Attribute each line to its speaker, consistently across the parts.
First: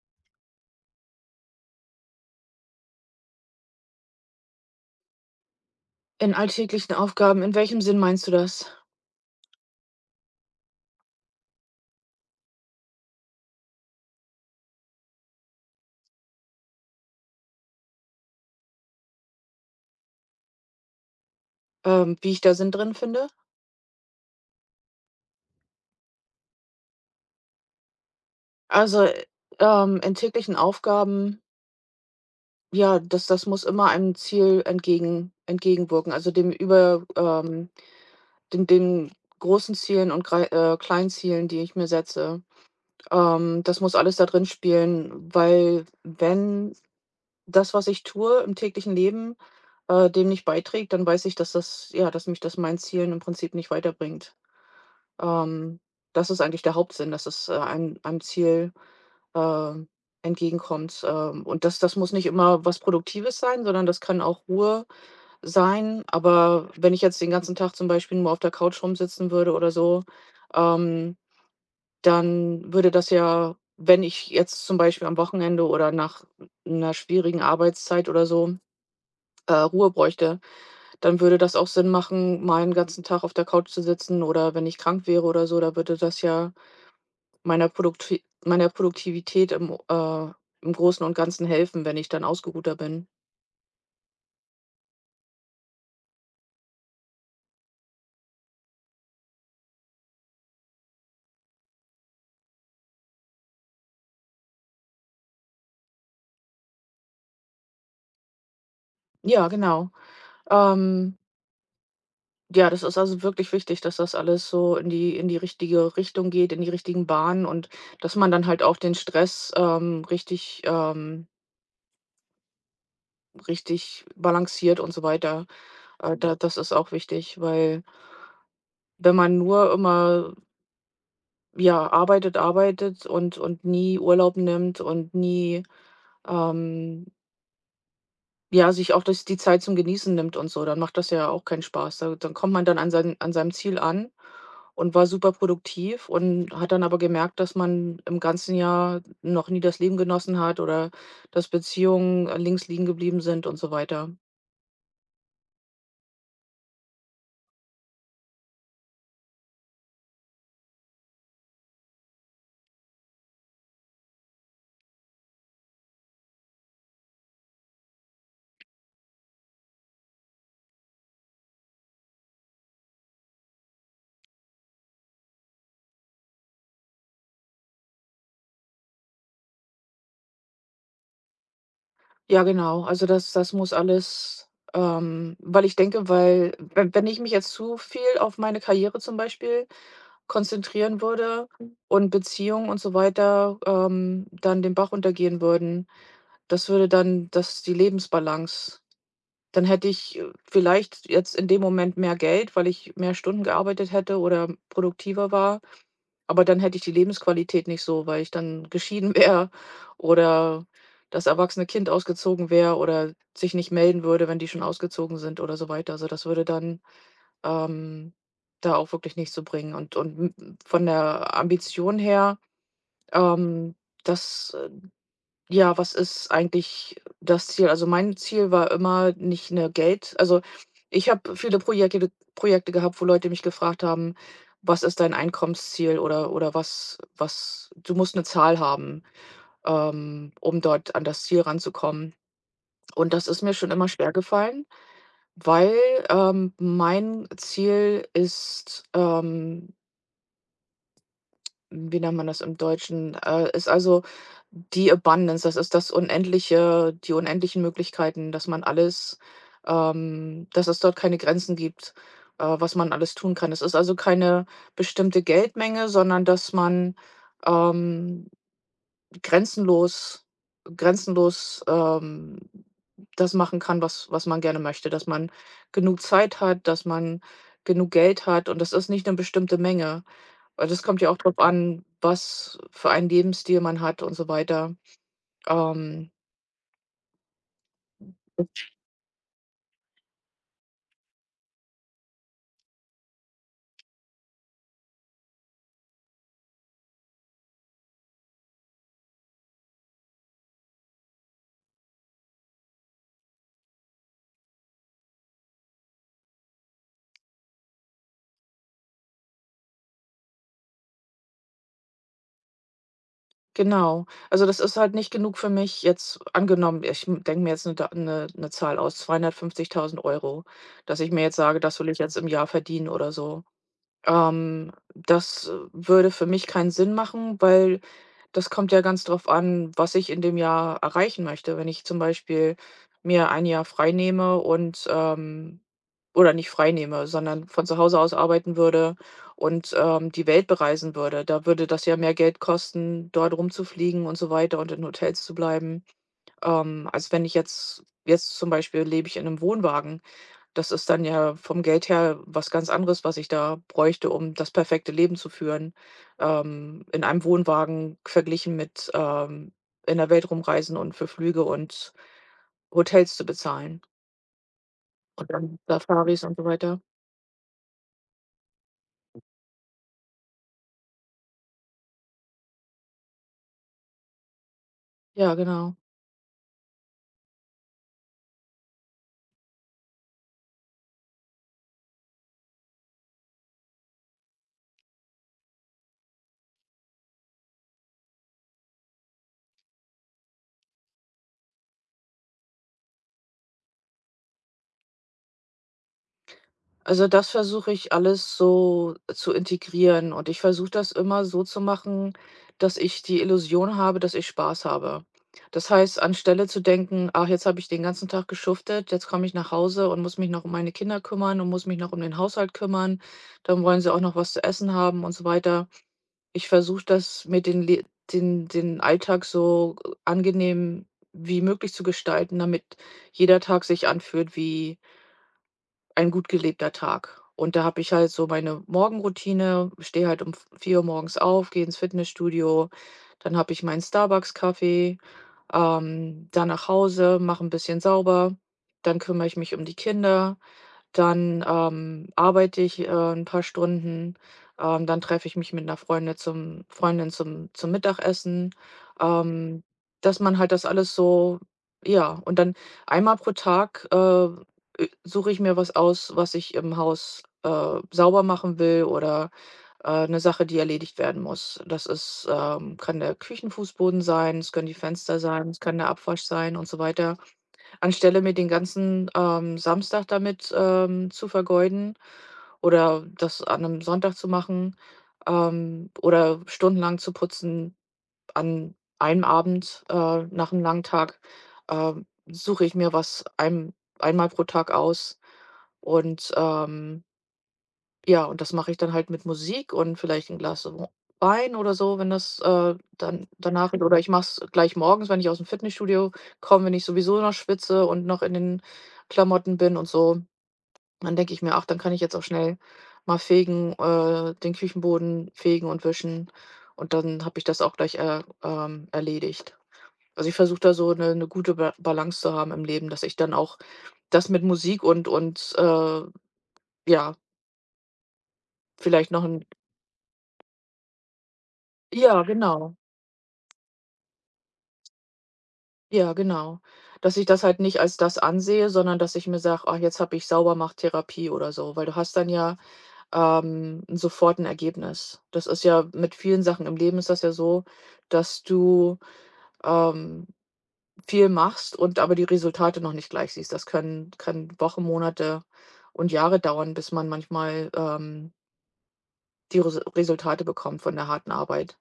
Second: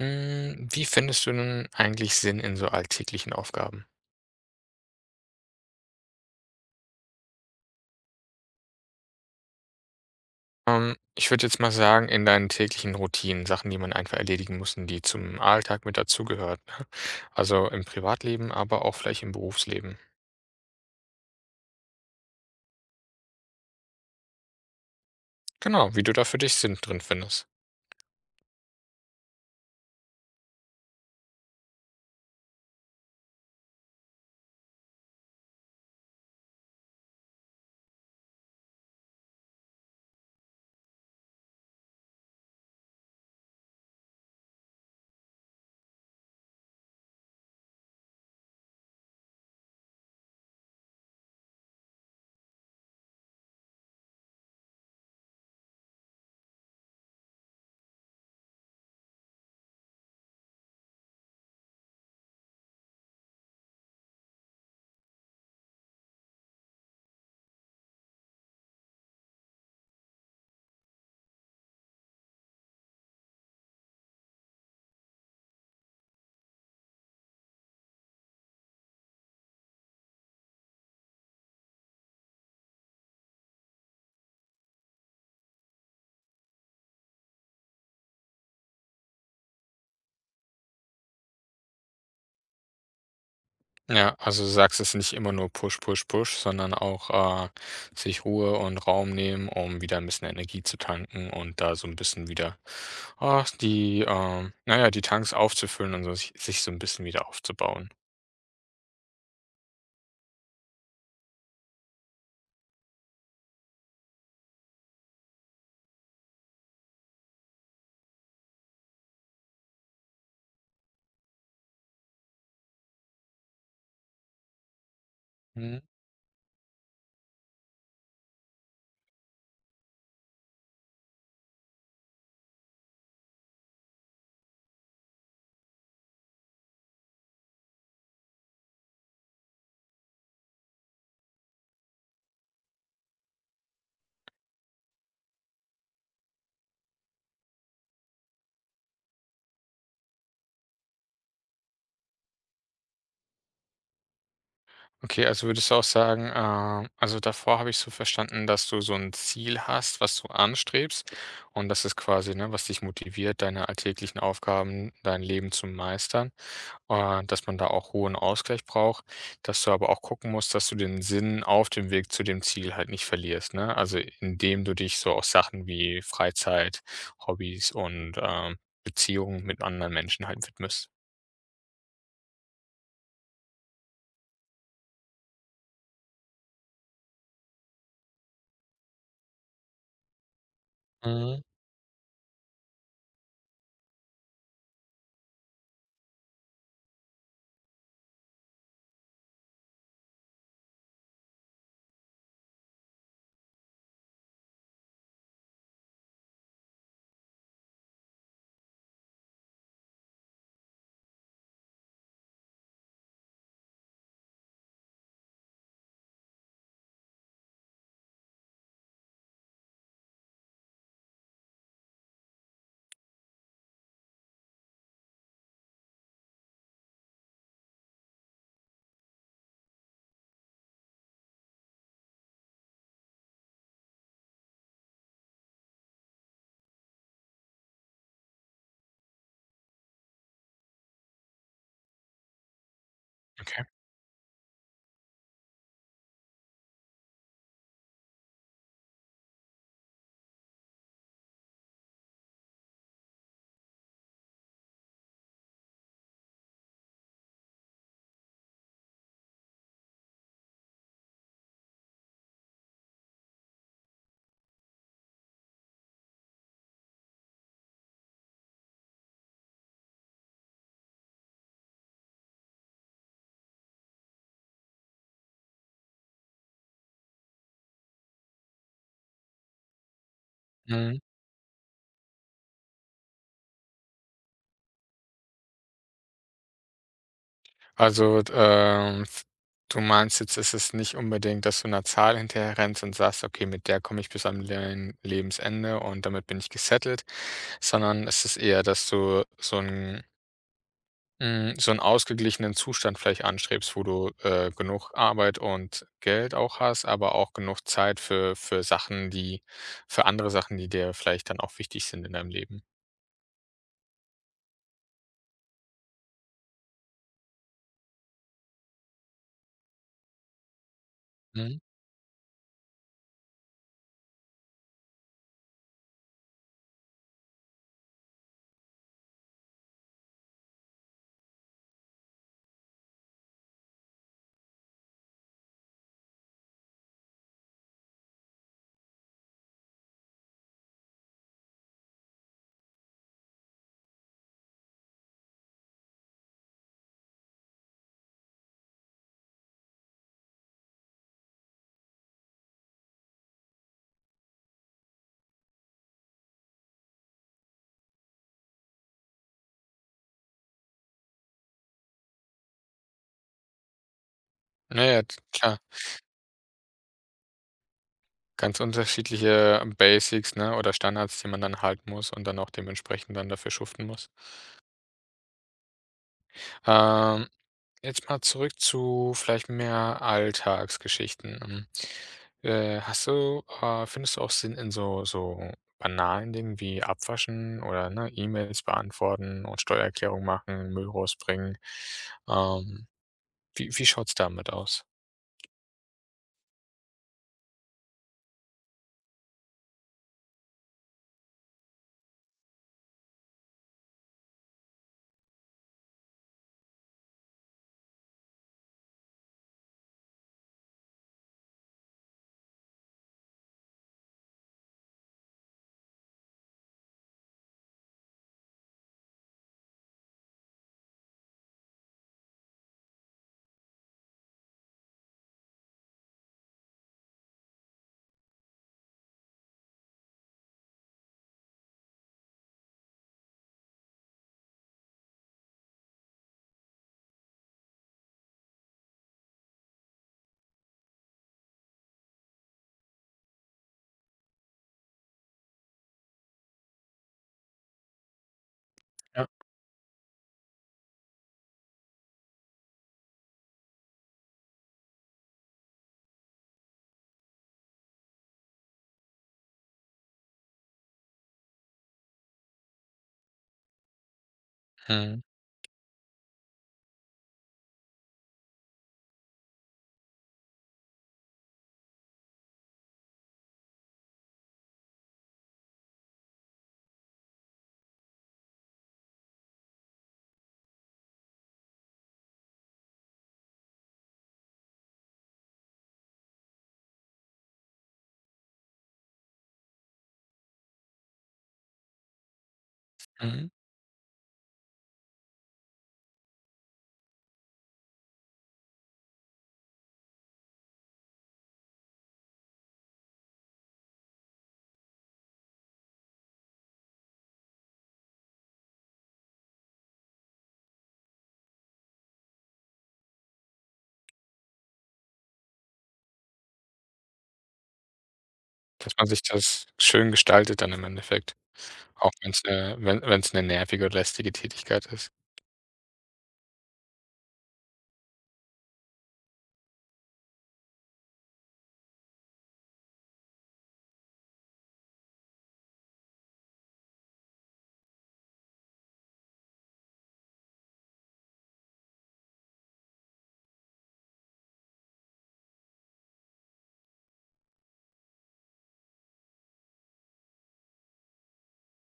Speaker 1: Hm, wie findest du denn eigentlich Sinn in so alltäglichen Aufgaben?
Speaker 2: In alltäglichen Aufgaben, in welchem Sinn meinst du das?
Speaker 1: Ich würde jetzt mal sagen, in deinen täglichen Routinen, Sachen, die man einfach erledigen muss und die zum Alltag mit dazugehört, ne? Also, im Privatleben, aber auch vielleicht im Berufsleben.
Speaker 2: Wie ich da Sinn drin finde?
Speaker 1: Genau, wie du da für dich Sinn drin findest.
Speaker 2: Also, in täglichen Aufgaben, ja, das muss immer einem Ziel entgegenwirken, also dem über den großen Zielen und grei kleinen Zielen, die ich mir setze. Das muss alles da drin spielen, weil, wenn das, was ich tue im täglichen Leben, dem nicht beiträgt, dann weiß ich, dass das, ja, dass mich das meinen Zielen im Prinzip nicht weiterbringt. Ähm, Das ist eigentlich der Hauptsinn, dass es, einem Ziel, ähm, entgegenkommt. Und das muss nicht immer was Produktives sein, sondern das kann auch Ruhe sein. Aber wenn ich jetzt den ganzen Tag zum Beispiel nur auf der Couch rumsitzen würde oder so, ähm, dann würde das ja, wenn ich jetzt zum Beispiel am Wochenende oder nach einer schwierigen Arbeitszeit oder so, Ruhe bräuchte, dann würde das auch Sinn machen, mal 'n ganzen Tag auf der Couch zu sitzen oder wenn ich krank wäre oder so, da würde das ja meiner Produktivität im im Großen und Ganzen helfen, wenn ich dann ausgeruhter bin.
Speaker 1: Ja, also, du sagst, es ist nicht immer nur Push, Push, Push, sondern auch, sich Ruhe und Raum nehmen, um wieder ein bisschen Energie zu tanken und da so ein bisschen wieder, ah, die, na ja, die Tanks aufzufüllen und so sich so ein bisschen wieder aufzubauen.
Speaker 2: Ja, genau. Ähm, ja, das ist also wirklich wichtig, dass das alles so in die richtige Richtung geht, in die richtigen Bahnen, und dass man dann halt auch den Stress, richtig, richtig balanciert und so weiter.
Speaker 1: Mhm.
Speaker 2: Da Das ist auch wichtig, weil, wenn man nur immer, ja, arbeitet, arbeitet und nie Urlaub nimmt und nie, ähm ja, sich auch das die Zeit zum Genießen nimmt und so, dann macht das ja auch keinen Spaß. Da Dann kommt man dann an seinem Ziel an und war super produktiv und hat dann aber gemerkt, dass man im ganzen Jahr noch nie das Leben genossen hat, oder dass Beziehungen, links liegen geblieben sind und so weiter.
Speaker 1: Okay, also würdest du auch sagen, also davor habe ich so verstanden, dass du so ein Ziel hast, was du anstrebst und das ist quasi, ne, was dich motiviert, deine alltäglichen Aufgaben, dein Leben zu meistern, dass man da auch hohen Ausgleich braucht, dass du aber auch gucken musst, dass du den Sinn auf dem Weg zu dem Ziel halt nicht verlierst, ne? Also, indem du dich so auf Sachen wie Freizeit, Hobbys und, Beziehungen mit anderen Menschen halt widmest.
Speaker 2: Ja, genau. Also, das muss alles, weil ich denke, weil, wenn ich mich jetzt zu viel auf meine Karriere zum Beispiel konzentrieren
Speaker 1: Mhm,
Speaker 2: würde und Beziehungen und so weiter, dann den Bach untergehen würden. Das würde dann, dass die Lebensbalance, dann hätte ich, vielleicht jetzt in dem Moment mehr Geld, weil ich mehr Stunden gearbeitet hätte oder produktiver war, aber dann hätte ich die Lebensqualität nicht so, weil ich dann geschieden wäre oder das erwachsene Kind ausgezogen wäre oder sich nicht melden würde, wenn die schon ausgezogen sind oder so weiter. Also, das würde dann, ähm, da auch wirklich nichts so bringen, und m von der Ambition her, ähm, das, ja, was ist eigentlich das Ziel? Also, mein Ziel war immer nicht 'ne Geld, also, ich habe viele Projekte gehabt, wo Leute mich gefragt haben: „Was ist dein Einkommensziel?" oder „Was du musst 'ne Zahl haben, um dort an das Ziel ranzukommen. Und das ist mir
Speaker 1: okay.
Speaker 2: schon immer schwergefallen, weil, mein Ziel ist, wie nennt man das im Deutschen? Ist also die Abundance, das ist das unendliche die unendlichen Möglichkeiten, dass man alles, dass es dort keine Grenzen gibt, was man alles tun kann. Es ist also keine bestimmte Geldmenge, sondern dass man, ähm, grenzenlos grenzenlos, das machen kann, was man gerne möchte, dass man genug Zeit hat, dass man genug Geld hat, und das ist nicht eine bestimmte Menge. Weil das
Speaker 1: Mhm.
Speaker 2: kommt ja auch drauf an, was für einen Lebensstil man hat und so weiter. Ähm,
Speaker 1: Also, du meinst jetzt, ist es ist nicht unbedingt, dass du 'ner Zahl hinterher rennst und sagst: „Okay, mit der komme ich bis am mein Lebensende und damit bin ich gesettelt“, sondern es ist eher, dass du so 'n hm, so 'n ausgeglichenen Zustand vielleicht anstrebst, wo du, genug Arbeit und Geld auch hast, aber auch genug Zeit für Sachen, die für andere Sachen, die dir vielleicht dann auch wichtig sind in deinem Leben.
Speaker 2: genau. Also, das ist halt nicht genug für mich, jetzt angenommen, ich denke mir jetzt eine da 'ne 'ne Zahl aus, 250.000 Euro, dass ich mir jetzt
Speaker 1: Mhm.
Speaker 2: sage: „Das will ich jetzt im Jahr verdienen" oder so. Das, würde für mich keinen Sinn machen, weil das kommt ja ganz drauf an, was ich in dem Jahr erreichen möchte. Wenn ich zum Beispiel mir ein Jahr frei nehme und, oder nicht freinehme, sondern von zu Hause aus arbeiten würde und, die Welt bereisen würde. Da würde das ja mehr Geld kosten, dort rumzufliegen und so weiter, und in Hotels zu bleiben, als wenn ich jetzt zum Beispiel, lebe ich in einem Wohnwagen. Das ist dann ja vom Geld her was ganz anderes, was ich da bräuchte, um das perfekte Leben zu führen, in einem Wohnwagen verglichen mit, in der Welt rumreisen und für Flüge und Hotels zu bezahlen
Speaker 1: Na ja, t
Speaker 2: und
Speaker 1: klar.
Speaker 2: dann Safaris und so weiter.
Speaker 1: Ganz unterschiedliche Basics, ne, oder Standards, die man dann halten muss und dann auch dementsprechend dann dafür schuften muss.
Speaker 2: Ja, genau.
Speaker 1: Ähm, jetzt mal zurück zu vielleicht mehr Alltagsgeschichten. Hast du findest du auch Sinn in so so banalen Dingen wie Abwaschen oder, ne, E-Mails beantworten und Steuererklärung machen, Müll rausbringen? Ähm, wie schaut's damit aus?
Speaker 2: Also, das versuche ich alles so zu integrieren, und ich versuche das immer so zu machen, dass ich die Illusion habe, dass ich Spaß habe. Das heißt, anstelle zu denken: „Ach, jetzt habe ich den ganzen Tag geschuftet, jetzt komme ich nach Hause und muss mich noch um meine Kinder kümmern und muss mich noch um den Haushalt kümmern, dann wollen sie auch noch was zu essen haben" und so weiter. Ich versuche das, mit den Le den Alltag so angenehm wie möglich zu gestalten, damit jeder Tag sich anfühlt wie ein gut gelebter Tag. Und da habe ich halt so meine Morgenroutine, stehe halt um 4 Uhr morgens auf, gehe ins Fitnessstudio, dann habe ich meinen Starbucks-Kaffee, dann nach Hause, mache ein bisschen sauber, dann kümmere ich mich um die Kinder. Dann, arbeite ich, 'n paar Stunden, dann treffe ich mich mit einer Freunde zum Freundin zum Mittagessen,
Speaker 1: Ja.
Speaker 2: ähm, dass man halt das alles so, ja, und dann einmal pro Tag, suche ich mir was aus, was ich im Haus, sauber machen will, oder, 'ne Sache, die erledigt werden muss. Das ist, kann der Küchenfußboden sein, es können die Fenster
Speaker 1: Mhm,
Speaker 2: sein, es kann der Abwasch sein und so weiter. Anstelle mir den ganzen, Samstag damit, zu vergeuden, oder das an einem Sonntag zu machen, oder stundenlang zu putzen an einem Abend, nach einem langen Tag, suche ich mir was ein einmal pro Tag aus, und, ja, und das mache ich dann halt mit Musik und vielleicht ein Glas Wo Wein oder so, wenn das, dann
Speaker 1: mhm.
Speaker 2: danach, oder ich mache es gleich morgens, wenn ich aus dem Fitnessstudio komme, wenn ich sowieso noch schwitze und noch in den Klamotten bin und so. Dann denke ich mir: „Ach, dann kann ich jetzt auch schnell mal fegen, den Küchenboden fegen und wischen." Und dann habe ich das auch gleich, erledigt. Also, ich versuche da so eine gute Ba Balance zu haben im Leben, dass ich dann auch das mit Musik und, ja,
Speaker 1: Dass man
Speaker 2: vielleicht
Speaker 1: sich
Speaker 2: noch ein,
Speaker 1: das schön gestaltet dann im Endeffekt. Auch
Speaker 2: ja,
Speaker 1: wenn's
Speaker 2: genau.
Speaker 1: 'ne wenn wenn's 'ne nervige und lästige Tätigkeit ist.
Speaker 2: Ja, genau. Dass ich das halt nicht als das ansehe, sondern dass ich mir sage: „Ach, jetzt habe ich Saubermachtherapie" oder so, weil du hast dann, ja, sofort ein Ergebnis. Das ist, ja, mit vielen Sachen im Leben ist das ja so, dass du, ähm, viel machst und aber die Resultate noch nicht gleich siehst. Das können kann Wochen, Monate und Jahre dauern, bis man manchmal, die Resultate bekommt von der harten Arbeit.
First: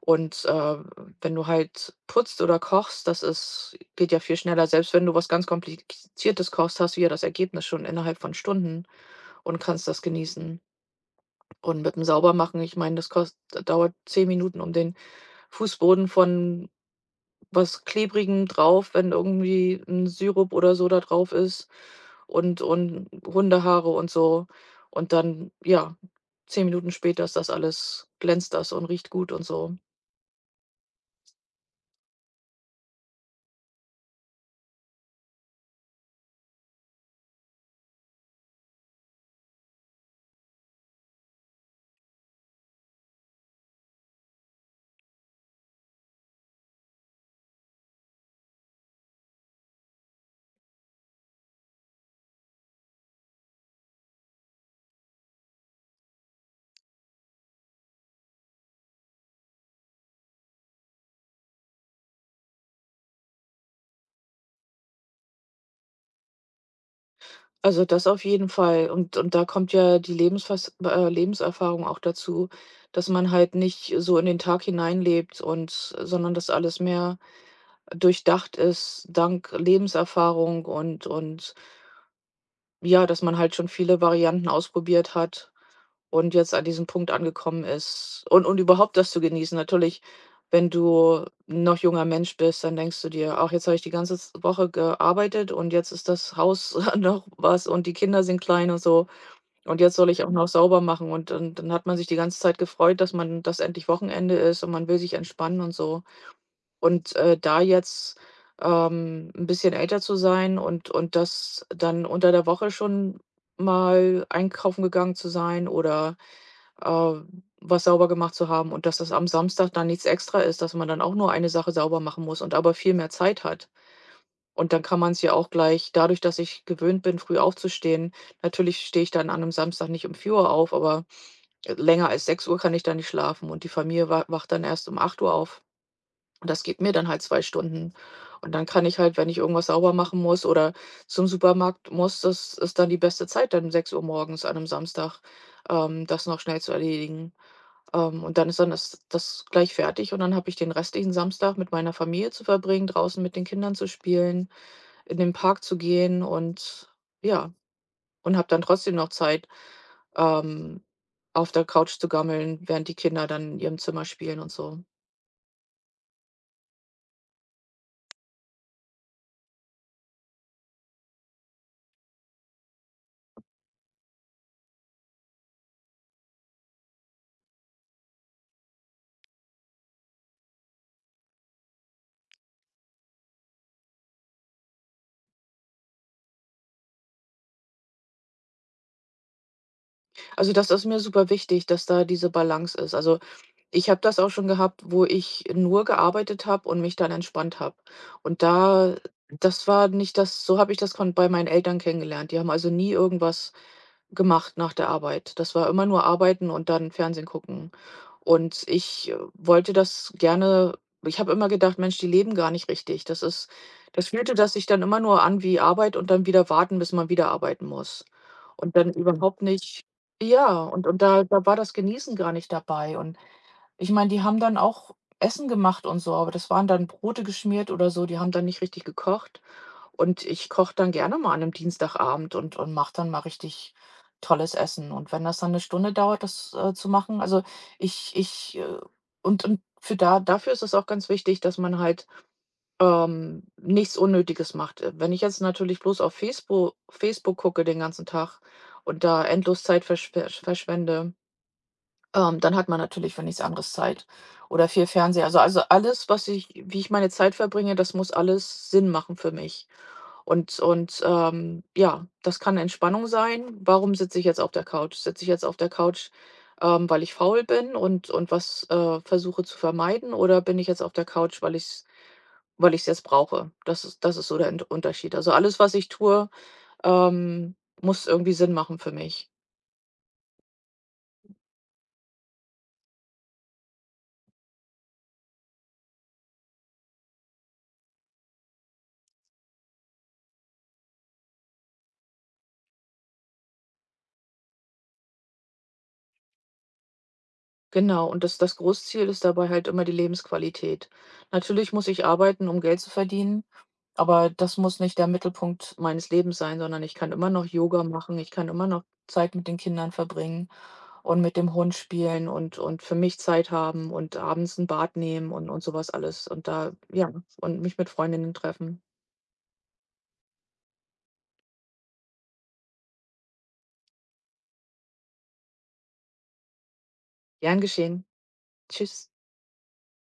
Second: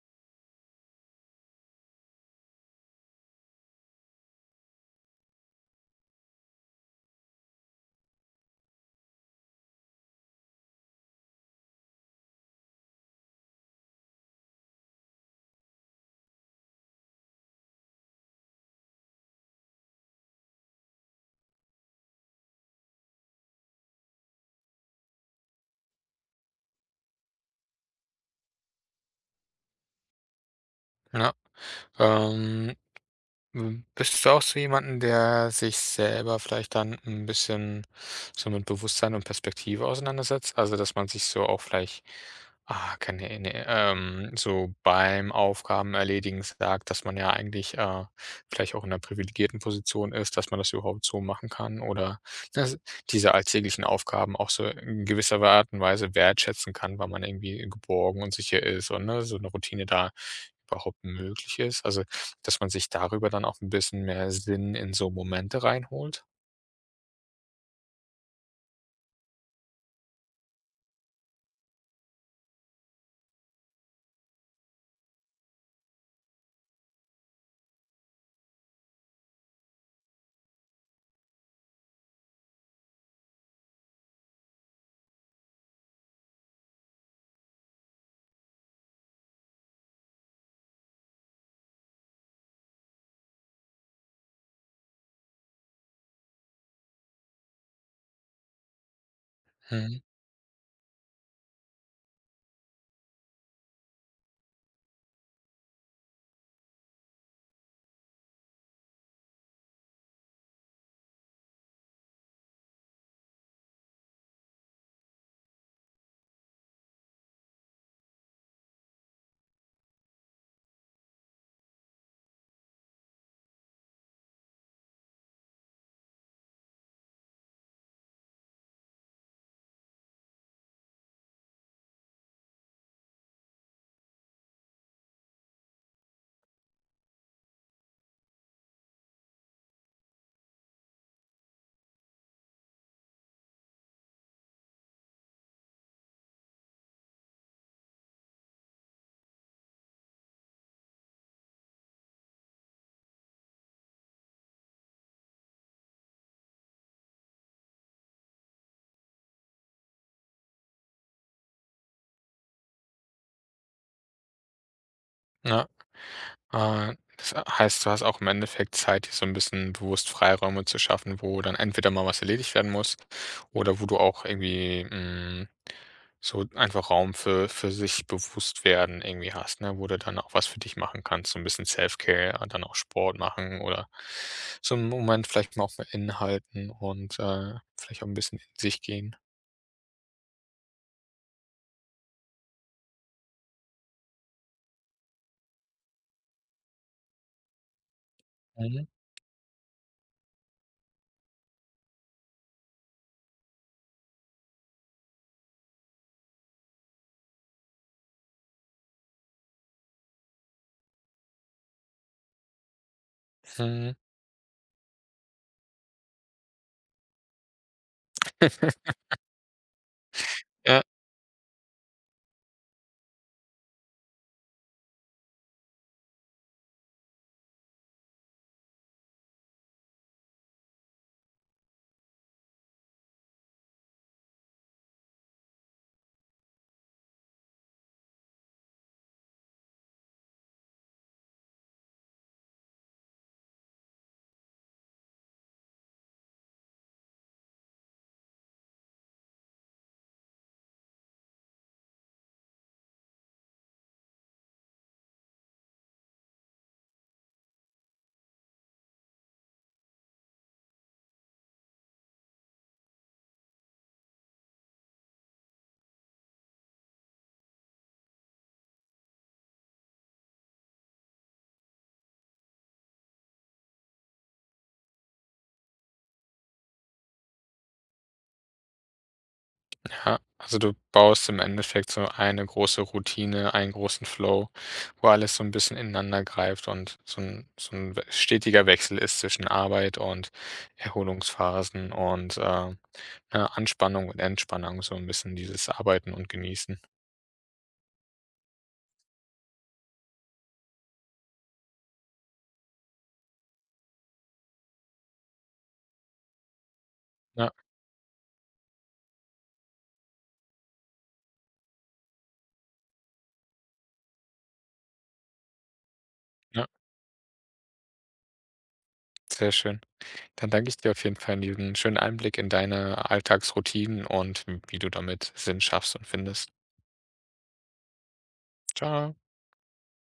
Speaker 2: Und, wenn du halt putzt oder kochst, das ist geht ja viel schneller. Selbst wenn du was ganz Kompliziertes kochst, hast du ja das Ergebnis schon innerhalb von Stunden, und kannst das genießen. Und mit dem Saubermachen, ich meine, das kost dauert 10 Minuten, um den Fußboden von was Klebrigem drauf, wenn irgendwie ein Sirup oder so da drauf ist, und Hundehaare und so. Und dann, ja, 10 Minuten später ist das alles, glänzt das und riecht gut und so.
Speaker 1: Ja. Ähm, bist du auch so jemanden, der sich selber vielleicht dann ein bisschen so mit Bewusstsein und Perspektive auseinandersetzt? Also, dass man sich so auch vielleicht, ah, keine Ahnung so beim Aufgabenerledigen sagt, dass man ja eigentlich, vielleicht auch in einer privilegierten Position ist, dass man das überhaupt so machen kann oder dass diese alltäglichen Aufgaben auch so in gewisser Art und Weise wertschätzen kann, weil man irgendwie geborgen und sicher ist und, ne, so eine Routine da überhaupt möglich ist. Also, dass man sich darüber dann auch ein bisschen mehr Sinn in so Momente reinholt.
Speaker 2: Also, das auf jeden Fall. Und da kommt ja die Lebensfas Lebenserfahrung auch dazu, dass man halt nicht so in den Tag hineinlebt, und sondern dass alles mehr durchdacht ist dank Lebenserfahrung, und ja, dass man halt schon viele Varianten ausprobiert hat und jetzt an diesem Punkt angekommen ist, und überhaupt das zu genießen. Natürlich, wenn du noch junger Mensch bist, dann denkst du dir: „Ach, jetzt habe ich die ganze Woche gearbeitet und jetzt ist das Haus noch was und die Kinder sind klein und so, und jetzt
Speaker 1: Mhm,
Speaker 2: soll ich auch noch sauber machen", und dann hat man sich die ganze Zeit gefreut, dass man das endlich Wochenende ist und man will sich entspannen und so. Und, da jetzt, 'n bisschen älter zu sein, und das dann unter der Woche schon mal einkaufen gegangen zu sein oder, äh, was sauber gemacht zu haben, und dass das am Samstag dann nichts extra ist, dass man dann auch nur eine Sache sauber machen muss und aber viel mehr Zeit hat. Und dann kann man es ja auch gleich dadurch, dass ich gewöhnt bin, früh aufzustehen. Natürlich stehe ich dann an einem Samstag nicht um 4 Uhr auf, aber, länger als 6 Uhr kann ich dann nicht schlafen, und die Familie wa wacht dann erst um 8 Uhr auf. Und das gibt mir dann halt 2 Stunden. Und dann kann ich halt, wenn ich irgendwas sauber machen muss oder zum Supermarkt muss, das ist dann die beste Zeit, dann um 6 Uhr morgens an einem Samstag, das noch schnell zu erledigen. Und dann ist dann das gleich fertig, und dann habe ich den restlichen Samstag mit meiner Familie zu verbringen, draußen mit den Kindern zu spielen, in den Park zu gehen und, ja, und habe dann trotzdem noch Zeit, ähm, auf der Couch zu gammeln, während die Kinder dann in ihrem Zimmer spielen und so.
Speaker 1: ja. Das heißt, du hast auch im Endeffekt Zeit, dir so ein bisschen bewusst Freiräume zu schaffen, wo dann entweder mal was erledigt werden muss oder wo du auch irgendwie, hm, so einfach Raum für sich bewusst werden irgendwie hast, ne, wo du dann auch was für dich machen kannst, so ein bisschen Self-Care, dann auch Sport machen oder so einen Moment vielleicht mal auch mal innehalten und, vielleicht auch ein bisschen in sich gehen.
Speaker 2: Also, das ist mir super wichtig, dass da diese Balance ist. Also, ich habe das auch schon gehabt, wo ich nur gearbeitet habe und mich dann entspannt habe. Und
Speaker 1: Mhm,
Speaker 2: da, das war nicht das so habe ich das, kon bei meinen Eltern kennengelernt. Die haben also nie irgendwas gemacht nach der Arbeit. Das war immer nur arbeiten und dann Fernsehen gucken. Und ich, wollte das gerne, ich habe immer gedacht: „Mensch, die leben gar nicht richtig."
Speaker 1: mhm.
Speaker 2: Das fühlte das sich dann immer nur an wie Arbeit und dann wieder warten, bis man wieder arbeiten muss. Und dann überhaupt nicht, ja,
Speaker 1: Ja,
Speaker 2: und da war das Genießen gar nicht dabei, und ich meine, die haben dann auch Essen gemacht und so, aber das waren dann Brote geschmiert oder so, die haben dann nicht richtig gekocht. Und ich koche dann gerne mal an 'nem Dienstagabend, und mache dann mal richtig tolles Essen. Und wenn das dann 'ne Stunde dauert, das, zu machen, also, ich ich, äh für da dafür ist es auch ganz wichtig, dass man halt, nichts Unnötiges macht. Wenn ich jetzt natürlich bloß auf Facebook gucke den ganzen Tag und da endlos Zeit verschwende, dann hat man natürlich für nichts anderes Zeit, oder viel Fernseher. Also alles, was ich wie ich meine Zeit verbringe, das muss alles Sinn machen für mich. Ja, das kann Entspannung sein. Warum sitze ich jetzt auf der Couch? Sitze ich jetzt auf der Couch, weil ich faul bin, und was, versuche zu vermeiden, oder bin ich jetzt auf der Couch, weil ich's, weil ich's jetzt brauche? Das ist so der Ent Unterschied. Also alles, was ich tue, ähm, muss irgendwie Sinn machen für mich.
Speaker 1: ja, also du baust im Endeffekt so eine große Routine, einen großen Flow, wo alles so ein bisschen ineinander greift und so ein so 'n we stetiger Wechsel ist zwischen Arbeit und Erholungsphasen und, ne, Anspannung und Entspannung, so ein bisschen dieses Arbeiten und Genießen.
Speaker 2: Genau, und das Großziel ist dabei halt immer die Lebensqualität. Natürlich muss ich arbeiten, um Geld zu verdienen, aber das muss nicht der Mittelpunkt meines Lebens sein, sondern ich kann immer noch
Speaker 1: Ja,
Speaker 2: Yoga machen, ich kann immer noch Zeit mit den Kindern verbringen und mit dem Hund spielen, und für mich Zeit haben und abends ein Bad nehmen, und sowas alles und
Speaker 1: ja,
Speaker 2: da, ja, und mich mit Freundinnen treffen.
Speaker 1: sehr schön. Dann danke ich dir auf jeden Fall in diesen schönen Einblick in deine Alltagsroutinen und wie du damit Sinn schaffst und findest.
Speaker 2: Gern geschehen. Tschüss.
Speaker 1: Ciao.